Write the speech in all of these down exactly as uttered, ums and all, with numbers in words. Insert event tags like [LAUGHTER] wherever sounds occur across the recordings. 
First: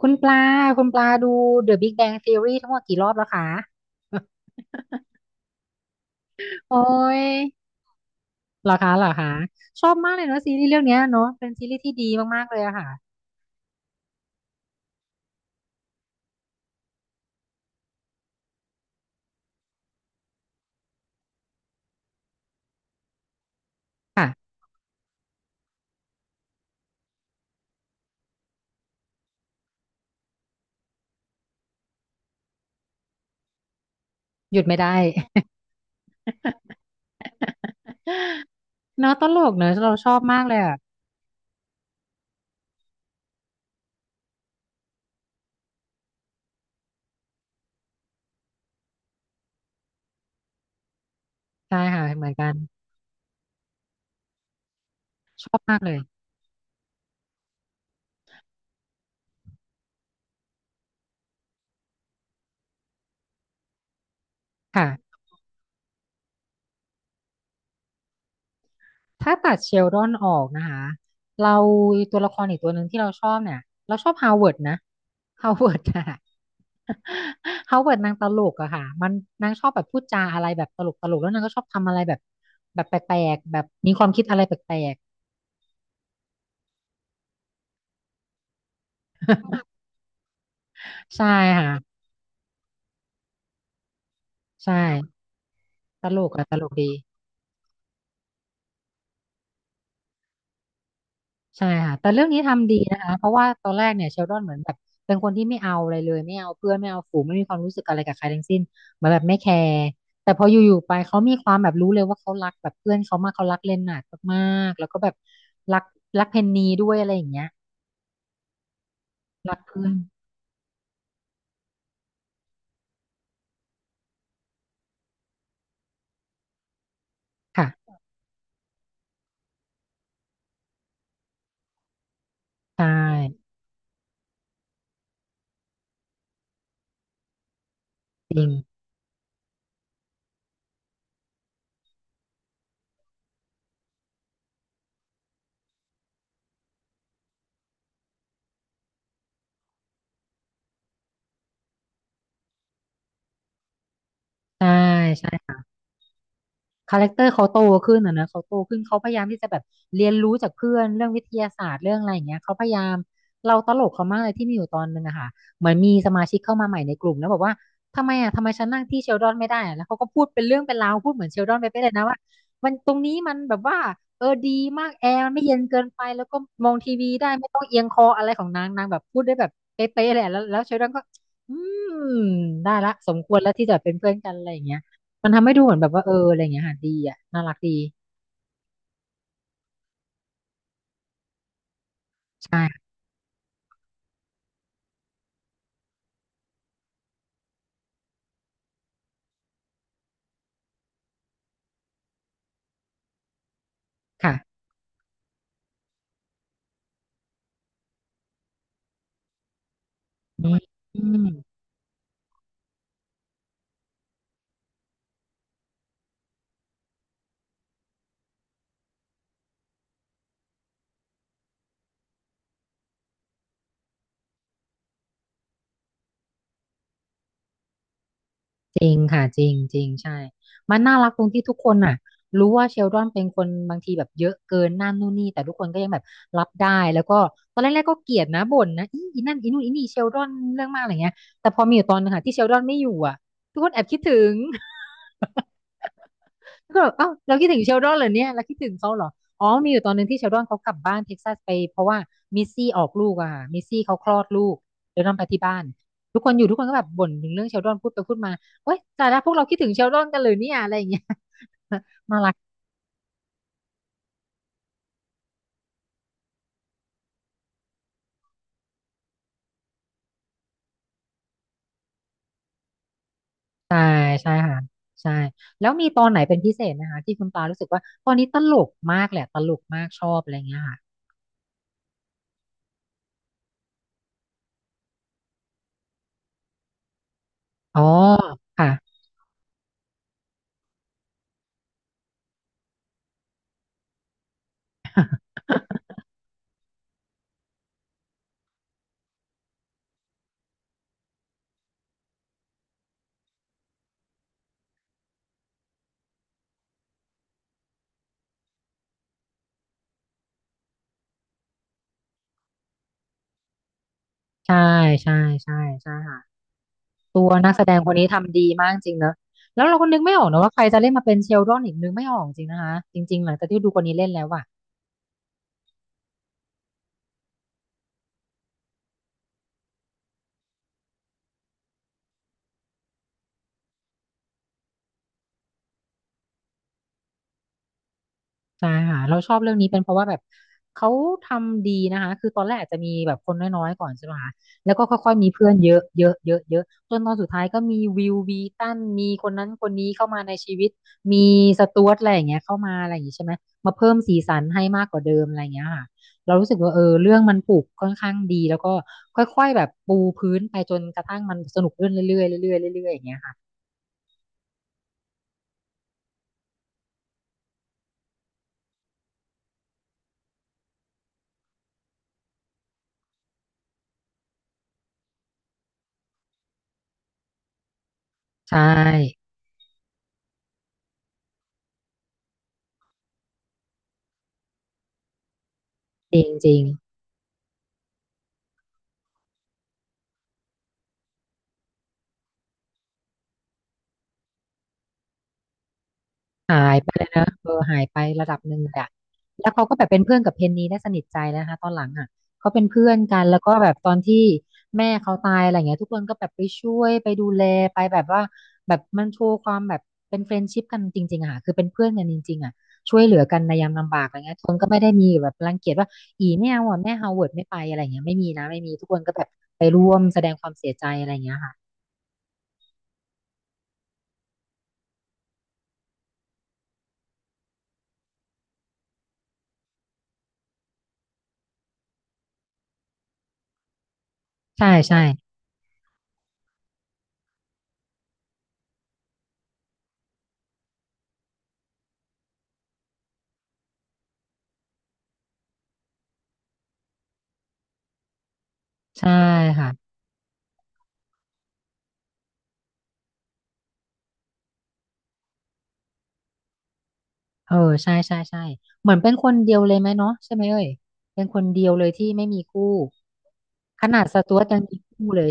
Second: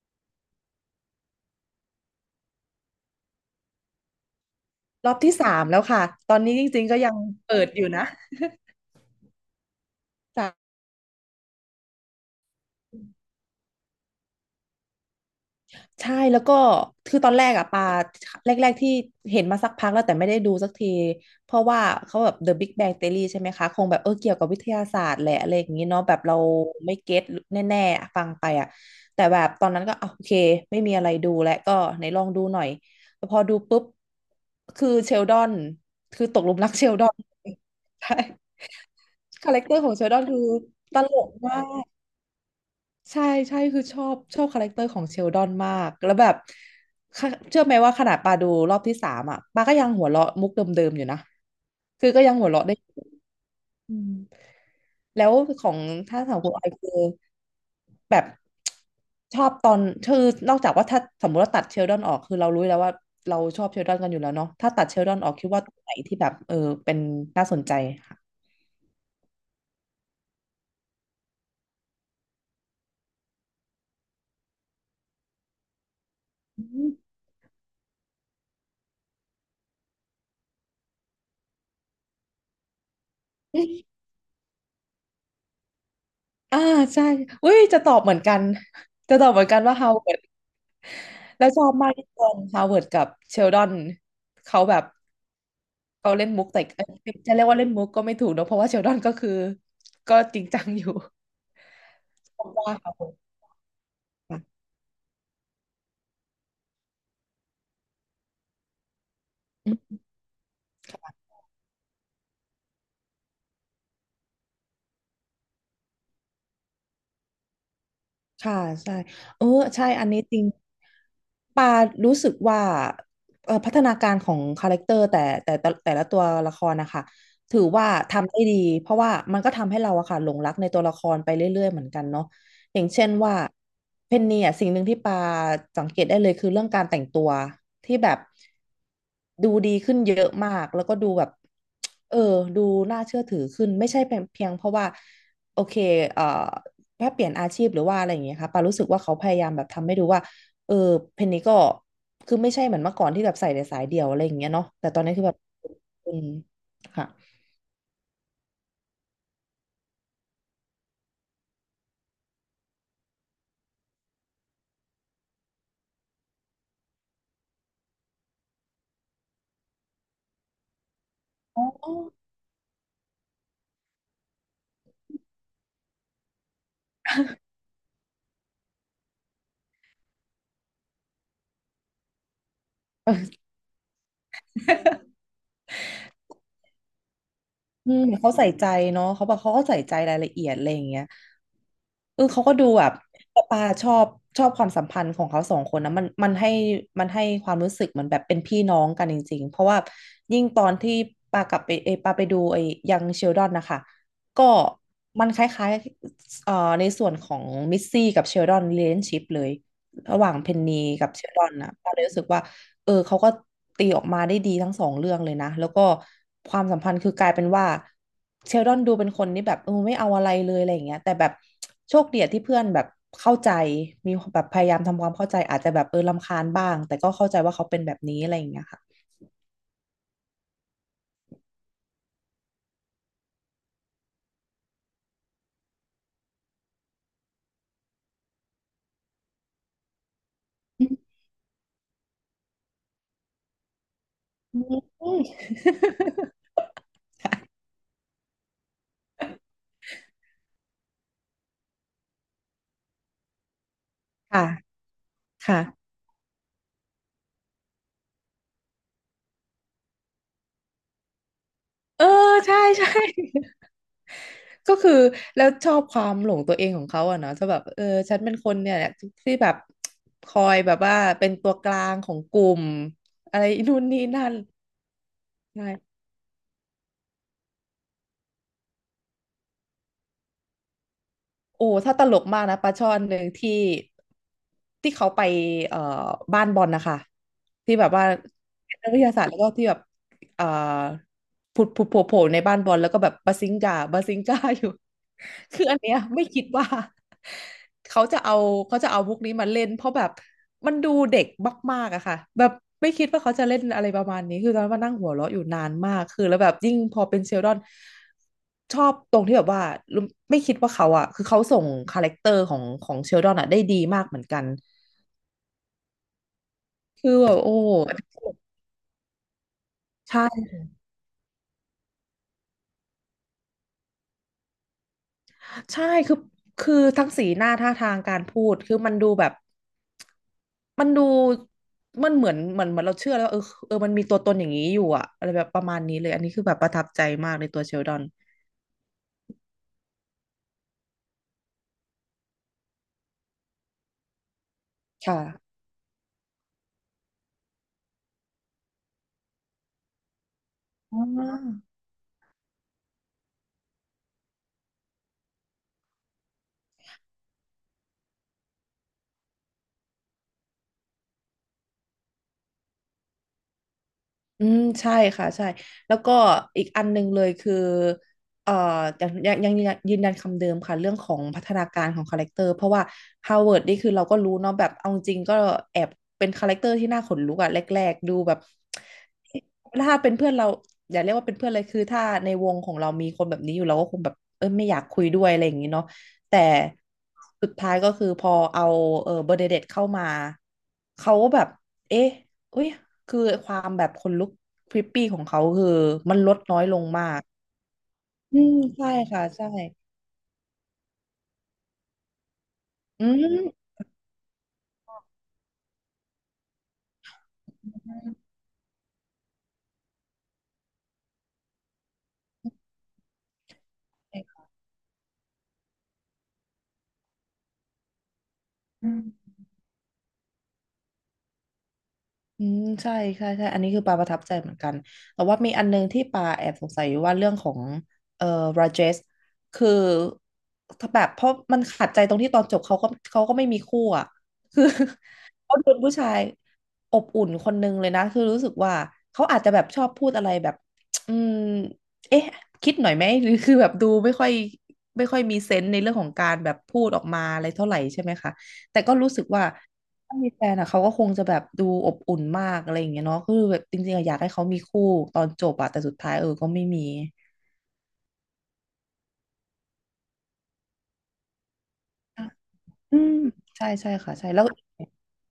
คุณปลาคุณปลาดู The Big Bang Theory ทั้งหมดกี่รอบแล้วคะ ร [LAUGHS] อบที่สามแล้วค่ะ ตอนนี้จโอ้ริงๆก็ยังยเปิดอยู่นะเหรอคะเหรอคะชอบมากเลยเนาะซีรีส์จ้ะเรื่องเนี้ยเนาะเป็นซีรีส์ที่ดีมากๆเลยอะค่ะใช่แล้วก็คือตอนแรกอะปาแรกๆที่เห็นมาสักพักแล้วแต่ไม่ได้ดูสักทีเพราะว่าเขาแบบ The Big Bang Theory ใช่ไหมคะคงแบบเออเกี่ยวกับค่ะวิทยาศาสตร์แหละอะไรอย่างนี้เนาะแบบเราไม่เก็ตแน่ๆอะฟังไปอะแต่แบบตอนนั้นก็อ่ะโอเคไม่มีอะไรดูแล้วก็ไหนลองดูหน่อยแต่พอดูปุ๊บหยุดไม่คือได้ เชลดอ [LAUGHS] นคือตกหลุมรักเชลดอน [LAUGHS] ใช่เนาะตลคากแรเนคอะเตอร์ขอเรางเชชลอดอบนคืมาอกเลยอะตลกมาก ใช่ใช่คือชอบชอบคาแรคเตอร์ของเชลดอนมากแล้วแบบค่ะเชื่อไหมว่าขนาดปาดูรอบที่สามอ่ะปาก็ยังหัวเราะมุกเดิมๆอยู่นะใช่ค่ะคือก็เหมือยันงหักัวนเราะได้อยู่อืมแล้วชอบขอมางกเลยถ้าสาวคุณออยคือแบบชอบตอนคือนอกจากว่าถ้าสมมติว่าตัดเชลดอนออกคือเรารู้แล้วว่าเราชอบเชลดอนกันอยู่แล้วเนาะถ้าตัดเชลค่ะ ดอนออกคิดว่าตรงไหนที่แบบเออเป็นน่าสนใจค่ะถ้าตัดเชลดอนออกนะคะเราตัวละครอีกตัวหนึ่งที่เราชอบเนี่ยเราชอบฮาวเวิร์ดนะฮาวเวิร์ดอะ อืม [LAUGHS] ฮาวเวิร์ดนางตลกอะค่ะมันนางชอบแบบพูดจาอะไรแบบตลกตลกแล้วนางก็ชอบทำอะไรแบบแบบแปลกๆแบบมีความคิดอะไรแปลกอ่าใช่อุ้ยจะตอบเหมือนกันจะตอบเหมือนกันว่าเฮาเหมือน ๆใช่แล้วชอบมากค่ะที่ตอนฮาวเวิร์ดกับเชลดอนเขาใช่แบบตเขาลเล่นกมุอะกตแต่ลกเอ้ดี ยจะเรียกว่าเล่นมุกก็ไม่ถูกเนอะเพราะว่าเชลดอนก็คือก็จริงจังอยู่ ใช่ค่ะแต่เรื่อง [LAUGHS] นี้ชอบทำมาดีกค่ะนะผคะเพราะว่าตอนแรกเนี่ยเชลดอนเหมือนแบบเป็นคนที่ไม่เอาอะไรเลยไม่เอาเพื่อนไม่เอาฝูงไม่มีความรู้สึกอะไรกับใครทั้งสิ้นเหมือนแบบไม่แคร์ม แต่พออยู่ๆไปเขามีความแบบรู้เลยว่าเขารักแบบเพื่อนเขามากเขารักเลนนาร์ดมากๆแล้วก็แบบรักรักเพนนีด้วยอะไรอย่างเงี้ยค่ะใช่เออรักเพื่ใช่อนอันนี้จริงปารู้สึกว่าเอ่อพัฒนาการของคาแรคเตอร์แต่แต่แต่แต่ละตัวละครนะคะถือว่าค่ะทำได้ดีเพราะว่ามันก็ทำให้เราอะค่ะหลงรักในตัวละครไปเรื่อยๆเหมือนกันเนาะอใช่ย่างเช่นว่าเพนนีอะสิ่งหนึ่งที่ปาสังเกตได้เลยคือเรื่องการแต่งตัวที่แบบจริงดูดีขึ้นเยอะมากแล้วก็ดูแบบเออดูน่าเชื่อถือขึ้นไม่ใช่เพียงเพราะว่าโอเคเอ่อ ถ้าเปลี่ยนอาชีพหรือว่าอะไรอย่างเงี้ยค่ะปารู้สึกว่าเขาพยายามแบบทำให้ดูว่าเออเพนนี้ก็คือไม่ใช่เหมือนเมื่อก่อนที่แบบใส่แต่สายเดียวอะไรอย่างเงี้ยเนาะใช่แต่ตอนนี้คือแบบใช่ อืมคาแรค่ะคเตอร์เขาโตขึ้นอ่ะนะเขาโตขึ้นเขาพยายามที่จะแบบเรียนรู้จากเพื่อนเรื่องวิทยาศาสตร์เรื่องอะไรอย่างเงี้ยเขาพยายามเราตลกเขามากเลยที่มีอยู่ตอนนึงอะค่ะเหมือนมีสมาชิกเข้ามาใหม่ในกลุ่มแล้วบอกว่าทำไมอ่ะทำไมฉันนั่งที่เชลดอนไม่ได้อะแล้วเขาก็พูดเป็นเรื่องเป็นราวพูดเหมือนเชลดอนอ๋ไปไปเลอ ยนะว่ามันตรงนี้มันแบบว่าเออดีมากแอร์มันไม่เย็นเกินไปแล้วก็มองทีวีได้ไม่ต้องเอียงคออะไรของนางนางแบบพูดได้แบบเป๊ะๆเลยอะแล้วแล้วเชลดอนก็อืมได้ละสมควรแล้วที่จะเป็นเพื่อนกันอะไรอย่างเงี้ย มันทำให้ดูเหมือนแบบว่าเอออะไรอย่างเงี้ยค่ะดีอ่ะน่ารักดีอืมเขาใส่ใจเนาะเขาบอกเขาก็ใส่ใจรายละเอียดอะไรอย่างเงี้ยเออเขาก็ดูแบใช่บปาชอบชอบความสัมพันธ์ของเขาสองคนนะมันมันให้มันให้ความรู้สึกเหมือนแบบเป็นพี่น้องกันจริงๆ เพราะว่ายิ่งตอนที่ปากลับไปเอยปาไปดูไอ้ยังเชลดอนนะคะค่ะก็มันคล้ายๆเอ่อในส่วนของมิสซี่กับเชลดอน relationship เลยระหว่างอืเพมนนีอืกับเชมลดอนนะปาเลยรู้สึกว่า เออเขาก็ตีออกมาได้ดีทั้งสองเรื่องเลยนะแล้วก็ความสัมพันธ์คือกลายเป็นว่าเชลดอนดูเป็นคนนี่แบบเออไม่เอาอะไรเลยอะไรอย่างเงี้ยแต่แบบโชคดีอะที่เพื่อนแบบเข้าใจมีแบบพยายามทำความเข้าใจอาจจะแบบเออรำคาญบ้างแต่ก็เข้าใจว่าเขาเป็นแบบนี้อะไรอย่างเงี้ยจค่ะริงค่ะจริงจริงใช่ มันน่ารักตรงที่ทุกคนน่ะรู้ว่าเชลดอนเป็นคนบางทีแบบเยอะเกินนั่นนู่นนี่แต่ทุกคนก็ยังแบบรับได้แล้วก็ตอนแรกๆก็เกลียดนะบ่นนะอีอีนั่นอีนู่นอีนี่เชลดอนเรื่องมากอะไรเงี้อืยแต่พอมีอยู่ตอนนึงค่ะที่เชลดอนไม่อยู่อ่ะทุกคนแอบคิดถึง ม แล้วก็แบบเอ้าเราคิดถึงเชลดอนเหรอเนี่ยเราคิดถึงเขาเหรออ๋อมีอยู่ตอนหนึงที่เชลดอนเขากลับบ้านเท็กซัสไปเพราะว่ามิสซี่ออกลูกอะค่ะมิสซี่เขาคลอด [LAUGHS] ลูกค่ะเชลดอนไปที่บ้าค่ะนทุกคนอยู่ทุกคนก็แบบบ่นถึงเรื่องเชลดอนพูดไปพูดมาเว้ยแต่ละพวกเราคิดถึงเชลดอนกันเลยเนี่ยอะไรอย่างเงี้ย เออ [LAUGHS] น่ารักใช่ใช่ ก็คือแล้วชอบความหลงตัวเองของเขาอะเนาะจะแบบเออฉันเป็นคนเนี่ยแหละที่แบบคอยแบบว่าเป็นตัวกลางของกลุ่มอะไรนู่ใช่นนี่นั่ใช่นค่ะใช่ใช่แล้วมีตอนไหนเป็นพิเศษนะคะที่คุณปารู้สึกว่าตอนนี้ตลกมากแหละตลกมากชอบอะไรอย่างเงี้ยค่ะโอ้ถ้าตลกมากนะปลาช่อนหนึ่งที่ที่เขาไปเอ่อบ้านบอลนะคะที่อ๋อแบบว่านัค่ะกวิทยาศาสตร์แล้วก็ที่แบบ เอ่อผุดผุดโผล่โผล่ในบ้านบอลแล้วก็แบบบาซิงกาบาซิงกา [LAUGHS] อยู่ [LAUGHS] คืออันเนี้ยไม่คิดว่าเขาจะเอาเขาจะเอาพวกนี้มาเล่นเพราะแบบมันดูเด็กมากๆอะค่ะแบบไม่คิดว่าเขาจะเล่นอะไรประมาณนี้คือตอนนั้นมานั่งหัวเราะอยู่นานมากคือแล้วแบบยิ่งพอเป็นเชลดอนชอบตรงที่แบบว่ารู้ไม่คิดว่าเขาอะคือเขาส่งคาแรคเตอร์ของของเชลดอนอะได้ดีมากเหมือนกันใช่ใช่ใช่ใช่ค่ะ คือตัแบวบนัโอ้กแสดงคนนี้ทำดีมากจริงเนอะแล้วเราก็นึกใชไม่ออกนะว่าใคร่ จะเล่นมาเป็นเชลดอนอีกนึกไม่ออกจริงนะคะจริงๆหลังจากที่ดูคนนี้เล่นแล้วอะ ใช่คือคือทั้งสีหน้าท่าทางการพูดคือมันดูแบบมันดูมันเหมือนเหมือนเหมือนเราเชื่อแล้วว่าเออเออมันมีตัวตนอย่างนี้อยู่อะอะไรแบบประมาณนี้เลยอันนี้คือแบบประทับใจมากในตัวเชลดอนใช่ค่ะเราชอบเรื่องนี้เป็นเพราะว่าแบบเขาทำดีนะคะคือตอนแรกอาจจะมีแบบคนน้อยๆก่อนใช่ไหมคะแล้วก็ค่อยๆมีเพื่อค่ะนเยอะเยอะเยอะเยอะจนตอนสุดท้ายก็มีวิววีตันมีคนนั้นคนนี้เข้ามาในชีวิตอ๋มีสอ จ๊วตดอะไรอย่างเงี้ยเข้ามาอะไรอย่างงี้ใช่ไหมมาเพิ่มสีสันให้มากกว่าเดิมอะไรอย่างเงี้ยค่ะเรารู้สึกว่าเออเรื่องมันปลูกค่อนข้างดีแล้วก็ค่อยๆแบบปูพื้นไปจนกระทั่งมันสนุกขึ้นเรื่อยๆเรื่อยๆเรื่อยๆอย่างเงี้ยค่ะอืมใช่ค่ะใช่แล้วก็อีกอันหนึงเลยคือเอ่อยังยังยังยงยืนยันคำเดิมค่ะเรื่องของพัฒนาการของคาแรคเตอร์เพราะว่าฮาวเวิร์ดนี่คือเราก็รู้เนาะแบบเอาจริงก็แอบเป็นคาแรคเตอร์ที่น่าขนลุกอะแรกๆดูแบบใช่ถ้าเป็นเพื่อนเราอย่าเรียกว่าเป็นเพื่อนเลยคือถ้าในวงของเรามีคนแบบนี้อยู่เราก็คงแบบเออไม่อยากคุยด้วยอะไรอย่างนี้เนาะจริงแต่จริง สุดท้ายก็คือพอเอาเออเบอร์เดเดตเข้ามาเขาก็แบบเอ๊ะ อุ้ยคือความแบบขนลุกพริปปี้ของเขาคือมันลดน้อยหาลยงไปเลมายกนะเออหายไประดัอืบหมนึ่งเลยใช่อะค่ะใช่แล้วเขาก็แบบเป็นเพื่อนกับเพนนีได้สนิทใจนะคะตอนหลังอ่ะเขาเป็นเพื่อนอืกันแล้วก็แบบตอนที่แม่เขาตายอะไรเงี้ยทุกคนก็แบบไปช่วยไปดูแลไปแบบว่าแบบมันโชว์ความแบบเป็นเฟรนด์ชิพกันจริงๆอะค่ะคือเป็นเพื่อนกันจริงๆอ่ะช่วยเหลือกันในยามลำบากอะไรเงี้ยทุกคนก็ไม่ได้มีแบบรังเกียจว่าอีไม่เอาอะแม่ฮาวเวิร์ดไม่ไปอะไรเงี้ยไม่มีนะไม่มีทุกคนก็แบบม ไปร่วมแสดงความเสียใจอะไรเงี้ยค่ะอืมใช่ใช่ใช่อันนี้คือปาประทับใจเหมือนกันแต่ว่ามีอันนึงที่ปาแอบสงสัยอยู่ว่าเรื่องของเอ่อราเจสคือถ้าแบบเพราะมันขัดใจตรงที่ตอนจบเขาก็เขาก็ไม่มีคู่อ่ะคือ ใช่ใช่ [LAUGHS] เขาเป็นผู้ชายอบอุ่นคนนึงเลยนะคือรู้สึกว่าเขาอาจจะแบบชอบพูดอะไรแบบอืมเอ๊ะคิดหน่อยไหมหรือคือแบบดูไม่ค่อยไม่ค่อยมีเซนส์ในเรื่องของการแบบพูดออกมาอะไรเท่าไหร่ใช่ไหมคะแต่ก็ใช่รู้สึกว่า ค่ะ ถ้ามีแฟนอ่ะเขาก็คงจะแบบดูอบอุ่นมากอะไรอย่างเงี้ยเนาะคือแบบจริงๆอะอยากให้เขามีคู่ตอนจบอะแต่สุดท้ายเออก็ไม่มีเออใช่ใช่ใช่เหมือนเป็นคนเดียวเลยไหมเนาะใช่ไหมเอ่ยเป็นคนเดียวเลยที่ไม่มีคู่อืมใช่ขใช่นาดค่ะสใช่จ๊วแล้ตว ยังมีคู่เลย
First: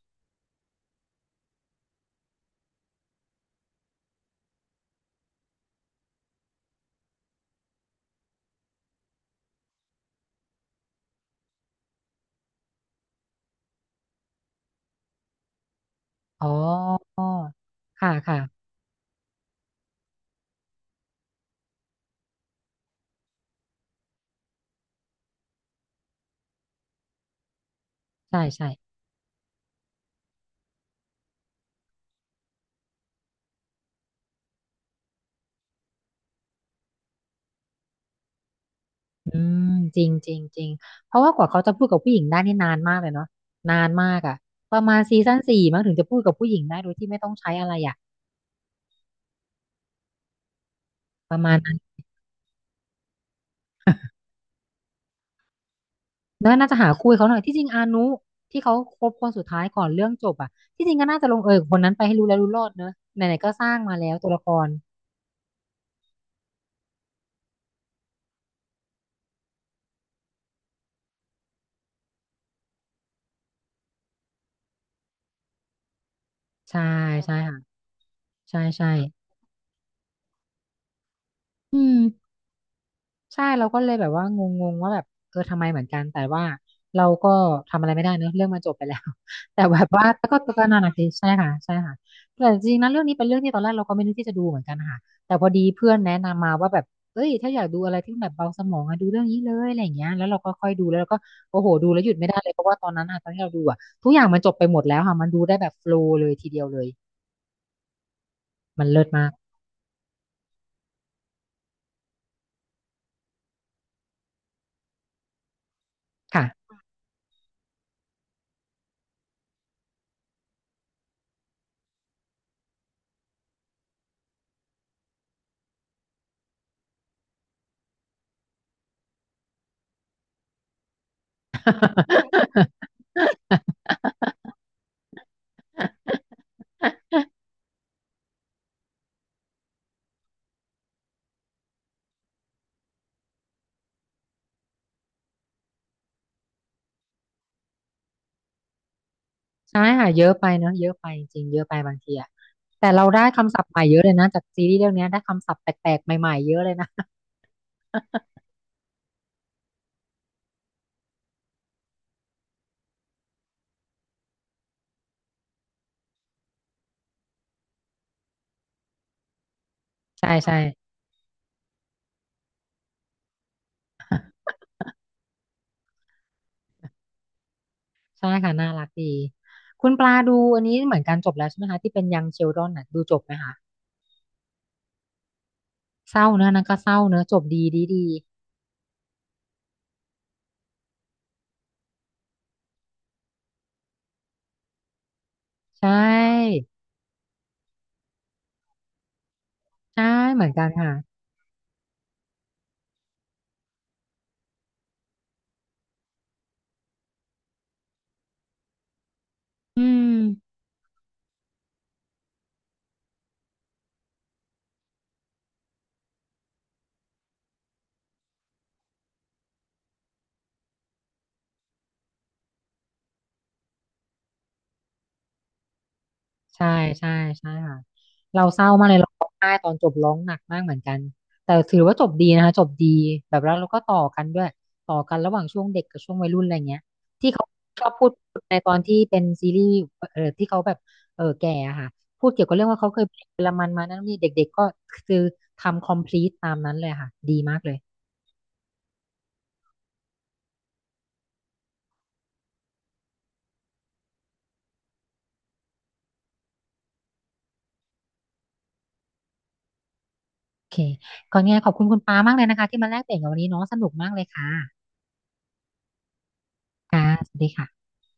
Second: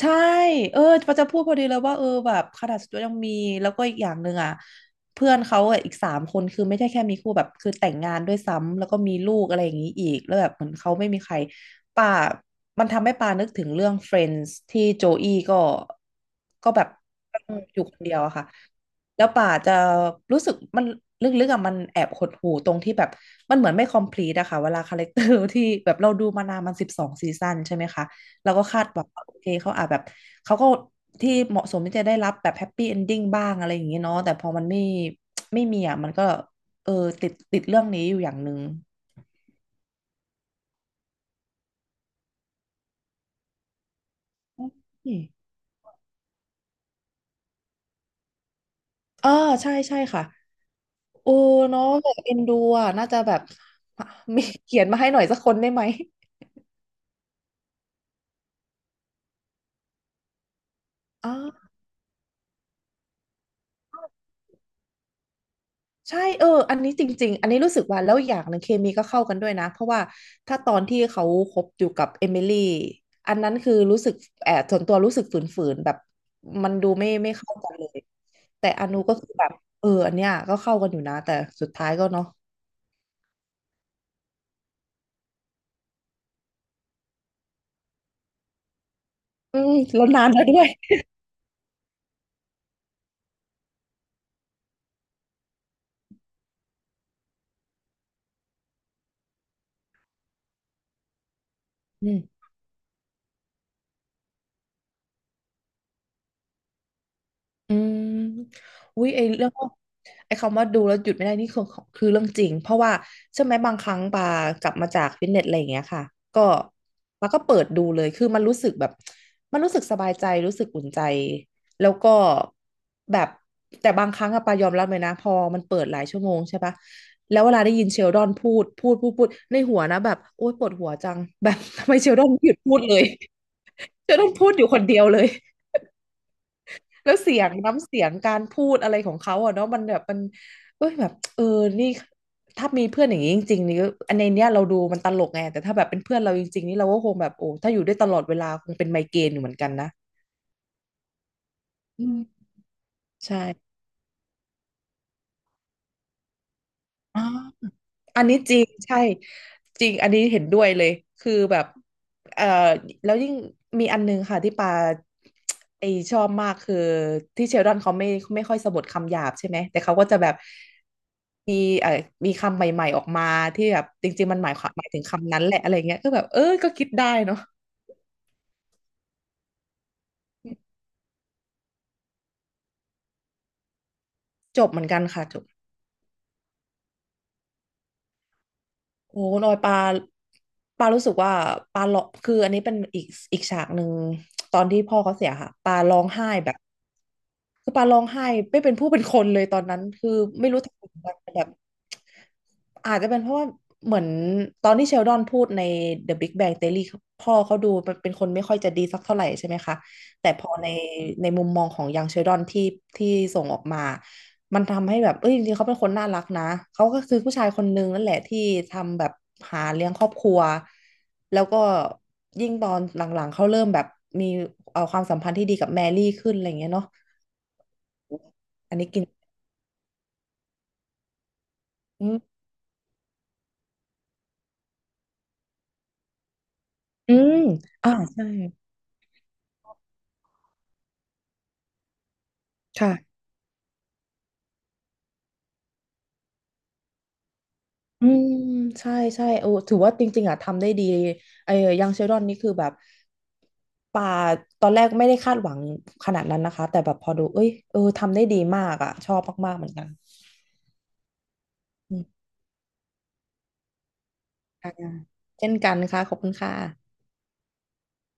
ใช่ เออปาจะพูดพอดีเลยว่าเออแบบขนาดาสตูยังมีแล้วก็อีกอย่างหนึ่งอ่ะเพื่อนเขาอะอีกสามคนคือไม่ใช่แค่มีคู่แบบคือแต่งงานด้วยซ้ำแล้วก็มีลูกอะไรอย่างนี้อีกแล้วแบบเหมือนเขาไม่มีใครป่ามันทำให้ป่านึกถึงเรื่อง เฟรนด์ ที่โจอี้ก็อ๋อก็แบบอยู่คนค่ะเดียวอะค่ะค่ะแล้วป่าจะรู้สึกมันลึกๆอ่ะมันแอบหดหู่ตรงที่แบบมันเหมือนไม่ คอมพลีท อะค่ะเวลาคาแรคเตอร์ที่แบบเราดูมานานมันสิบสองซีซั่นใช่ไหมคะ ใช่เราก็ใช่คาดหวังว่าโอเคเขาอาจแบบเขาก็ที่เหมาะสมที่จะได้รับแบบแฮปปี้เอนดิ้งบ้างอะไรอย่างเงี้ยเนาะแต่พอมันไม่ไม่มีอ่ะมันก็เออติดติดเรื่องนี้อยู่อย่างหนึ่งอืมจริงจริงจริงเพราะว่ากว่าเขาจะพูดกับผู้หญิงได้นี่นานมากเลยเนาะนานมากอ่ะอประมาณืซีมซั่นสี่มั้งถึงจะพูดกับผู้หญิงได้โดยที่ไม่ต้องใช้อะไรอ่ะอ่าใช่ใช่ค่ะโอ้ประมาณนั้นเนาะแบบเอ็นดูอ่ะน่าจะแบบ [LAUGHS] มีเขียนมาให้หน่อยสักคนได้ไหมแล้วน่าจะหาคู่ให้เขาหน่อยที่จริงอานุที่เขาคบคนสุดท้ายก่อนเรื่องจบอ่ะที่จริงก็น่าจะลงเอยกับอ่า คนนั้นไปให้รู้แล้วรู้รอดเนอะไหนๆก็สร้างมาแล้วตัวละคร ใช่เอออันนี้จริงๆอันนี้รู้สึกว่าแล้วอย่างหนึงเคมีก็เข้ากันด้วยนะเพราะว่าถ้าตอนที่เขาคบอยู่กับเอมิลี่อันนั้นคือรู้สึกแอบส่วนตัวรู้สึกฝืนๆแบบมันใช่ดูไม่ไม่ใช่เข้าค่ะกันเลยใช่แต่อใช่นุก็คือแบบเอออันเนี้ยก็เข้ากันอยู่นะแต่สุดอืท้ายก็เนาะมใช่เราก็เลยแบบว่างงงว่าแบบเออทำไมเหมือนกันแต่ว่าเราก็ทำอะไรไม่ได้เนอะเรื่องมันจบไปแล้ว [LAUGHS] อืแต่มแบบแล้ว่าวนานก็แล้วด้วก็ยนาหนักทีใช่ค่ะใช่ค่ะแต่จริงๆนะเรื่องนี้เป็นเรื่องที่ตอนแรกเราก็ไม่นึกที่จะดูเหมือนกันนะค่ะแต่พอดีเพื่อนแนะนำมาว่าแบบเอ้ยถ้าอยากดูอะไรที่มันแบบเบาสมองอะดูเรื่องนี้เลยอะไรอย่างเงี้ยแล้วเราก็ค่อยดูแล้วเราก็โอ้โหดูแล้วหอืยุดไม่ได้ม เลยเพราะว่าตอนนั้นอะตอนที่เราดูอะทุกอย่างมันจบไปหมดแล้วค่ะมันดูได้แบบโฟลว์เลยทีเดียวเลยอืมมันเลิอุ้ศยไอมากเรื่องไอคำว่าดูแล้วหยุดไม่ได้นี่คือของคือเรื่องจริง เพราะว่าใช่อไหมบางครั้งปากลับมาจากฟิตเนสอะไรอย่างเงี้ยค่ะก็ค่ะ ปาก็เปิดดูเลยคือมันรู้สึกแบบมันรู้สึกสบายใจรู้สึกอุ่นใจแล้วก็แบบแต่บางครั้งอะปายอมรับเลยนะพอมันเปิดหลายชั่วโมงใช่ปะแล้วเวลาได้ยินเชลดอนพูดพูดพูดพูดในหัวนะแบบโอ๊ยปวดหัวจังแบบ [LAUGHS] ทำไมเชลดอนไม่หยุดพูดเลยเชลดอนพูดอยู่คนเดียวเลย แล้วเสียงน้ำเสียงการพูดอะไรของเขาอะเนาะมันแบบมันเอ้ยแบบเออนี่ถ้ามีเพื่อนอย่างนี้จริงๆนี่ก็อันในเนี้ยเราดูมันตลกไงแต่ถ้าแบบเป็นเพื่อนเราจริงๆนี่เราก็คงแบบโอ้ถ้าอยู่ได้วยตลอดเวลาคงเป็นไมเกรนอยู่เหมือนกันใช่นะค่ะเยอะไปเนาะเยอะไปจริงเยอะไปบางอืทีอะมแต่เราได้คำศัพท์ใช่ใหม่เยอะเลยนะจากซีรีส์เรื่องเนี้ยได้คำศัพท์แปลกๆใหม่ๆเยอะเลยนะอ๋อ อันนี้จริงใช่จริงอันนี้เห็นด้วยเลยคือแบบเอ่อแล้วยิ่งมีอันนึงค่ะที่ปาไอชอบมากคือที่เชลดอนเขาไม่ไม่ค่อยสะบัดคำหยาบใช่ไหมแต่เขาก็จะแบใช่บใช่มีเอ่อมีคำใหม่ๆออกมาที่แบบจริงๆมันหมายความหมายถึงคำนั้นแหละอะไรเงี้ยก็แบบเออก็คิดได้เนาะใช่ค่ะน่ารักดีคุณปลาดูอันนี้เหมือนกันจบแล้วใช่ไหมคะที่เป็นยังเชลดอนน่ะดูจบไหมคะจบเหมือนกันค่ะจบเศร้าเนอะนั่นก็เศร้าเนอะจบดีดีดีโอ้ลอยปลาปลารู้สึกว่าปลาหลอกคืออันนี้เป็นอีกอีกฉากหนึ่งตอนที่พ่อเขาเสียค่ะปลาใชร้องไห้แบบ ่คือปาร้องไห้ไม่เป็นผู้เป็นคนเลยตอนนั้นใช่คือเหมืไม่อนรู้กันทำไมค่ะเหมอนกันแต่แบบอาจจะเป็นเพราะว่าเหมือนตอนที่เชลดอนพูดใน เดอะ บิ๊ก แบง ทีโอรี พ่อเขาดูเป็นคนไม่ค่อยจะดีสักเท่าไหร่ใช่ไหมคะอืแต่พอม ในในมุมมองของยังเชลดอนที่ที่ส่งออกมามันทำให้แบบเอ้ยจริงๆเขาเป็นคนน่ารักนะเขาก็คือผู้ชายคนนึงนั่นแหละที่ทำแบบหาเลี้ยงครอบครัวแล้วก็ยิ่งตอนหลังๆเขาเริ่มแบบมีเอาความสัมพันธ์ที่ดีกับแมรี่ขึ้นอะไรอย่างใช่เงี้ยเนาะ ใช่ใช่ค่ะเราเศร้าอันมานี้กเลยกินเราร้องไห้ตอนจบร้องหนักมากเหมือนกันแต่ถือว่าจอืบมดีนะคะจบดีแบบแล้วเราก็ต่อกันด้วยต่อกันระหว่างช่วงเด็กกับช่วงวัยรุ่นอะไรเงี้ยอืที่มเขาชออ่าบพูดใช่ในตอนที่เป็นซีรีส์เออที่เขาแบบเออแก่อะค่ะพูดเกี่ยวกับเรื่องว่าเขาเคยเป็ค่ะนเยอรมันมานั่นนี่เด็กๆก็คือทำ complete ตามนั้นเลยค่ะดีมากเลยอืมใช่ใช่โอ้ถือว่าจริงๆอ่ะทำได้ดีไอ้ยังเชลดอนนี่คือแบบป่าตอนแรกไม่ได้คาดหวังขนาดนั้นนะคะแต่แบบพอดูเอ้ยเออทำได้ดีมากอ่ะชอบมากๆเหมือนกันโอเคก่อนไงขอบคุณอืคุณปามมากเลยนะคะที่มาแลกเปลี่ยนกันวันนี้เนาะสนุกมากเลยค่ะค่ะเช่นกันค่ะขอบคุณค่ะค่ะสวัสดีค่ะ